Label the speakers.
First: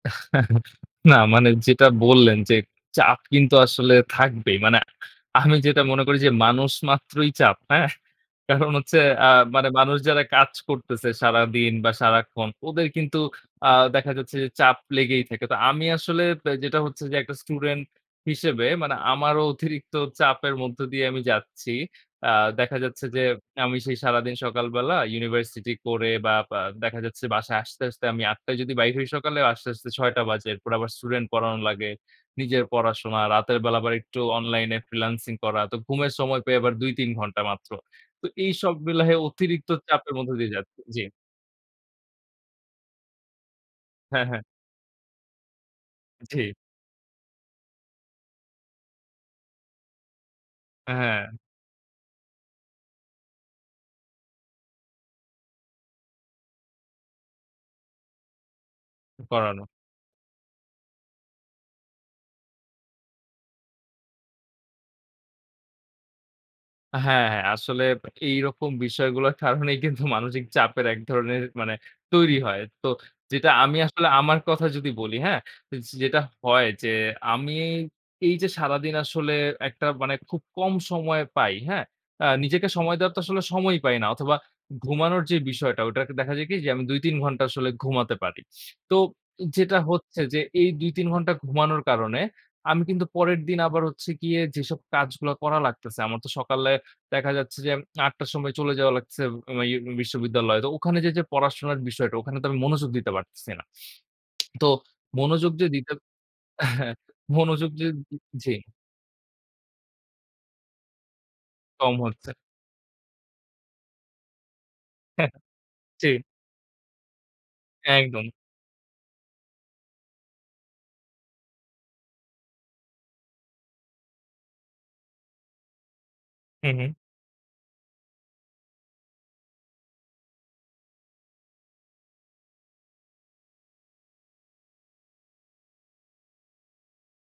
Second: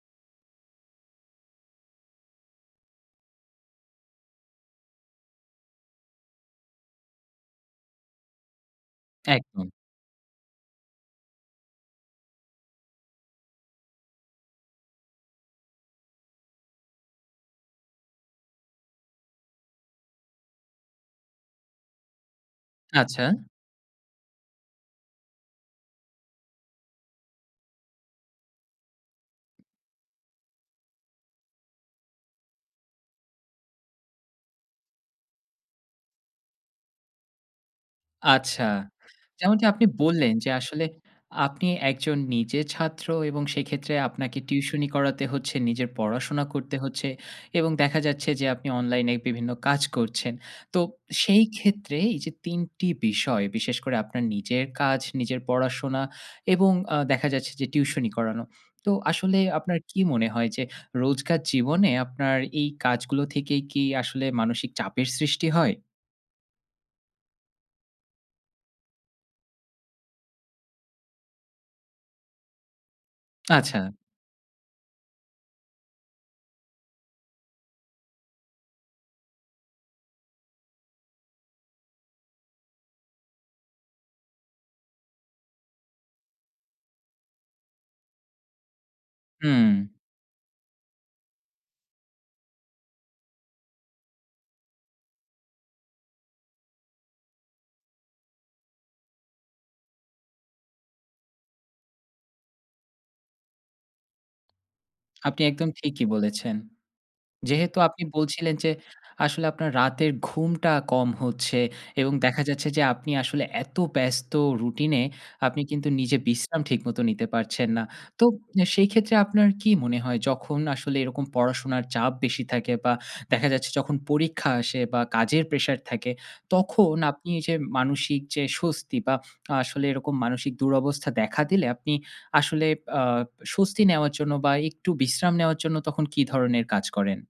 Speaker 1: না মানে যেটা বললেন যে চাপ কিন্তু আসলে থাকবেই। মানে আমি যেটা মনে করি যে মানুষ মাত্রই চাপ, হ্যাঁ? কারণ হচ্ছে আ মানে
Speaker 2: একদম।
Speaker 1: মানুষ যারা কাজ করতেছে সারাদিন বা সারাক্ষণ ওদের কিন্তু আ দেখা যাচ্ছে যে চাপ লেগেই থাকে। তো আমি আসলে পে যেটা হচ্ছে যে একটা স্টুডেন্ট হিসেবে মানে আমারও অতিরিক্ত চাপের মধ্য দিয়ে আমি যাচ্ছি। আ দেখা যাচ্ছে
Speaker 2: আচ্ছা।
Speaker 1: যে আমি সেই সারাদিন সকালবেলা ইউনিভার্সিটি করে বা বা দেখা যাচ্ছে বাসায় আসতে, আসতে আমি ৮ঃ০০ টায় যদি বাইর হই সকালেই আসতে, আসতে ৬ঃ০০ টা বাজে। এরপর আবার স্টুডেন্ট পড়ানো লাগে। নিজের পড়াশোনা, রাতের বেলা আবার একটু অনলাইনে ফ্রিল্যান্সিং করা। তো ঘুমের সময় পাই আবার ২-৩ ঘন্টা মাত্র। তো
Speaker 2: আচ্ছা।
Speaker 1: এইসব মিলায়ে
Speaker 2: যেমনটি
Speaker 1: অতিরিক্ত
Speaker 2: আপনি
Speaker 1: চাপের
Speaker 2: বললেন
Speaker 1: মধ্যে
Speaker 2: যে
Speaker 1: দিয়ে যাচ্ছি।
Speaker 2: আসলে
Speaker 1: জি।
Speaker 2: আপনি একজন নিজে ছাত্র এবং সেইক্ষেত্রে
Speaker 1: হ্যাঁ,
Speaker 2: আপনাকে
Speaker 1: হ্যাঁ।
Speaker 2: টিউশনি করাতে হচ্ছে, নিজের পড়াশোনা
Speaker 1: জি।
Speaker 2: করতে হচ্ছে। এবং দেখা যাচ্ছে যে আপনি অনলাইনে বিভিন্ন কাজ করছেন। তো
Speaker 1: অ্যা হ্যাঁ।
Speaker 2: সেই ক্ষেত্রে এইযে ৩ টি বিষয় বিশেষ করে আপনার নিজের কাজ, নিজের পড়াশোনা এবং আ দেখা যাচ্ছে যে টিউশনি করানো। তো
Speaker 1: উ
Speaker 2: আসলে
Speaker 1: পড়ানো।
Speaker 2: আপনার কি মনে হয় যে রোজকার জীবনে আপনার এই কাজগুলো থেকে কি আসলে মানসিক চাপের সৃষ্টি হয়?
Speaker 1: আ হ্যাঁ আসলে এইরকম বিষয়গুলার কারণেই কিন্তু মানসিক চাপের ১ ধরনের মানে তৈরি হয়। তো যেটা আমি
Speaker 2: আচ্ছা।
Speaker 1: আসলে আমার কথা যদি বলি, হ্যাঁ? তো যেটা হয় যে আমি এইযে সারাদিন আসলে একটা মানে খুব কম সময় পাই, হ্যাঁ? আ নিজেকে সময় দেওয়ার তো আসলে সময়ই পাই না। অথবা ঘুমানোর যে বিষয়টা ঐটারকে দেখা যায় কি যে আমি ২-৩ ঘন্টা আসলে ঘুমাতে পারি। তো
Speaker 2: হুম।
Speaker 1: যেটা হচ্ছে যে এই ২-৩ ঘন্টা ঘুমানোর কারণে আমি কিন্তু পরের দিন আবার হচ্ছে গিয়ে যেসব কাজগুলো করা লাগতেছে। আমার তো সকালে দেখা যাচ্ছে যে ৮ঃ০০ টার সময় চলে যাওয়া লাগছে বাইয়ে বিশ্ববিদ্যালয়। তো ওখানে যে যে পড়াশোনার বিষয়টা ওখানে তো আমি মনোযোগ দিতে পারতেছি না। তো
Speaker 2: আপনি
Speaker 1: মনোযোগ যে
Speaker 2: একদম
Speaker 1: দিতে
Speaker 2: ঠিকই বলেছেন।
Speaker 1: আ হ্যাঁ মনোযোগ
Speaker 2: যেহেতু
Speaker 1: যে উম
Speaker 2: আপনি
Speaker 1: জি।
Speaker 2: বলছিলেন যে আসলে আপনার রাতের ঘুমটা কম হচ্ছে।
Speaker 1: কম
Speaker 2: এবং
Speaker 1: হচ্ছে।
Speaker 2: দেখা যাচ্ছে যে আপনি আসলে এতো ব্যস্ত রুটিনে
Speaker 1: হ্যা।
Speaker 2: আপনি কিন্তু
Speaker 1: জি।
Speaker 2: নিজে বিশ্রাম ঠিকমতো নিতে পারছেন না। তো
Speaker 1: একদম।
Speaker 2: নে সেইক্ষেত্রে আপনার কি মনে হয় যখন আসলে এরকম পড়াশুনার চাপ বেশি থাকে বা দেখা যাচ্ছে যখন পরীক্ষা আসে বা কাজের প্রেশার থাকে
Speaker 1: হুম, হুম।
Speaker 2: তখন আপনি এইযে মানসিক যে স্বস্তি বা আসলে এরকম মানসিক দুরবস্থা দেখা দিলে আপনি আসলে আ স্বস্তি নেওয়ার জন্য বা একটু বিশ্রাম নেওয়ার জন্য তখন কি ধরনের কাজ করেন?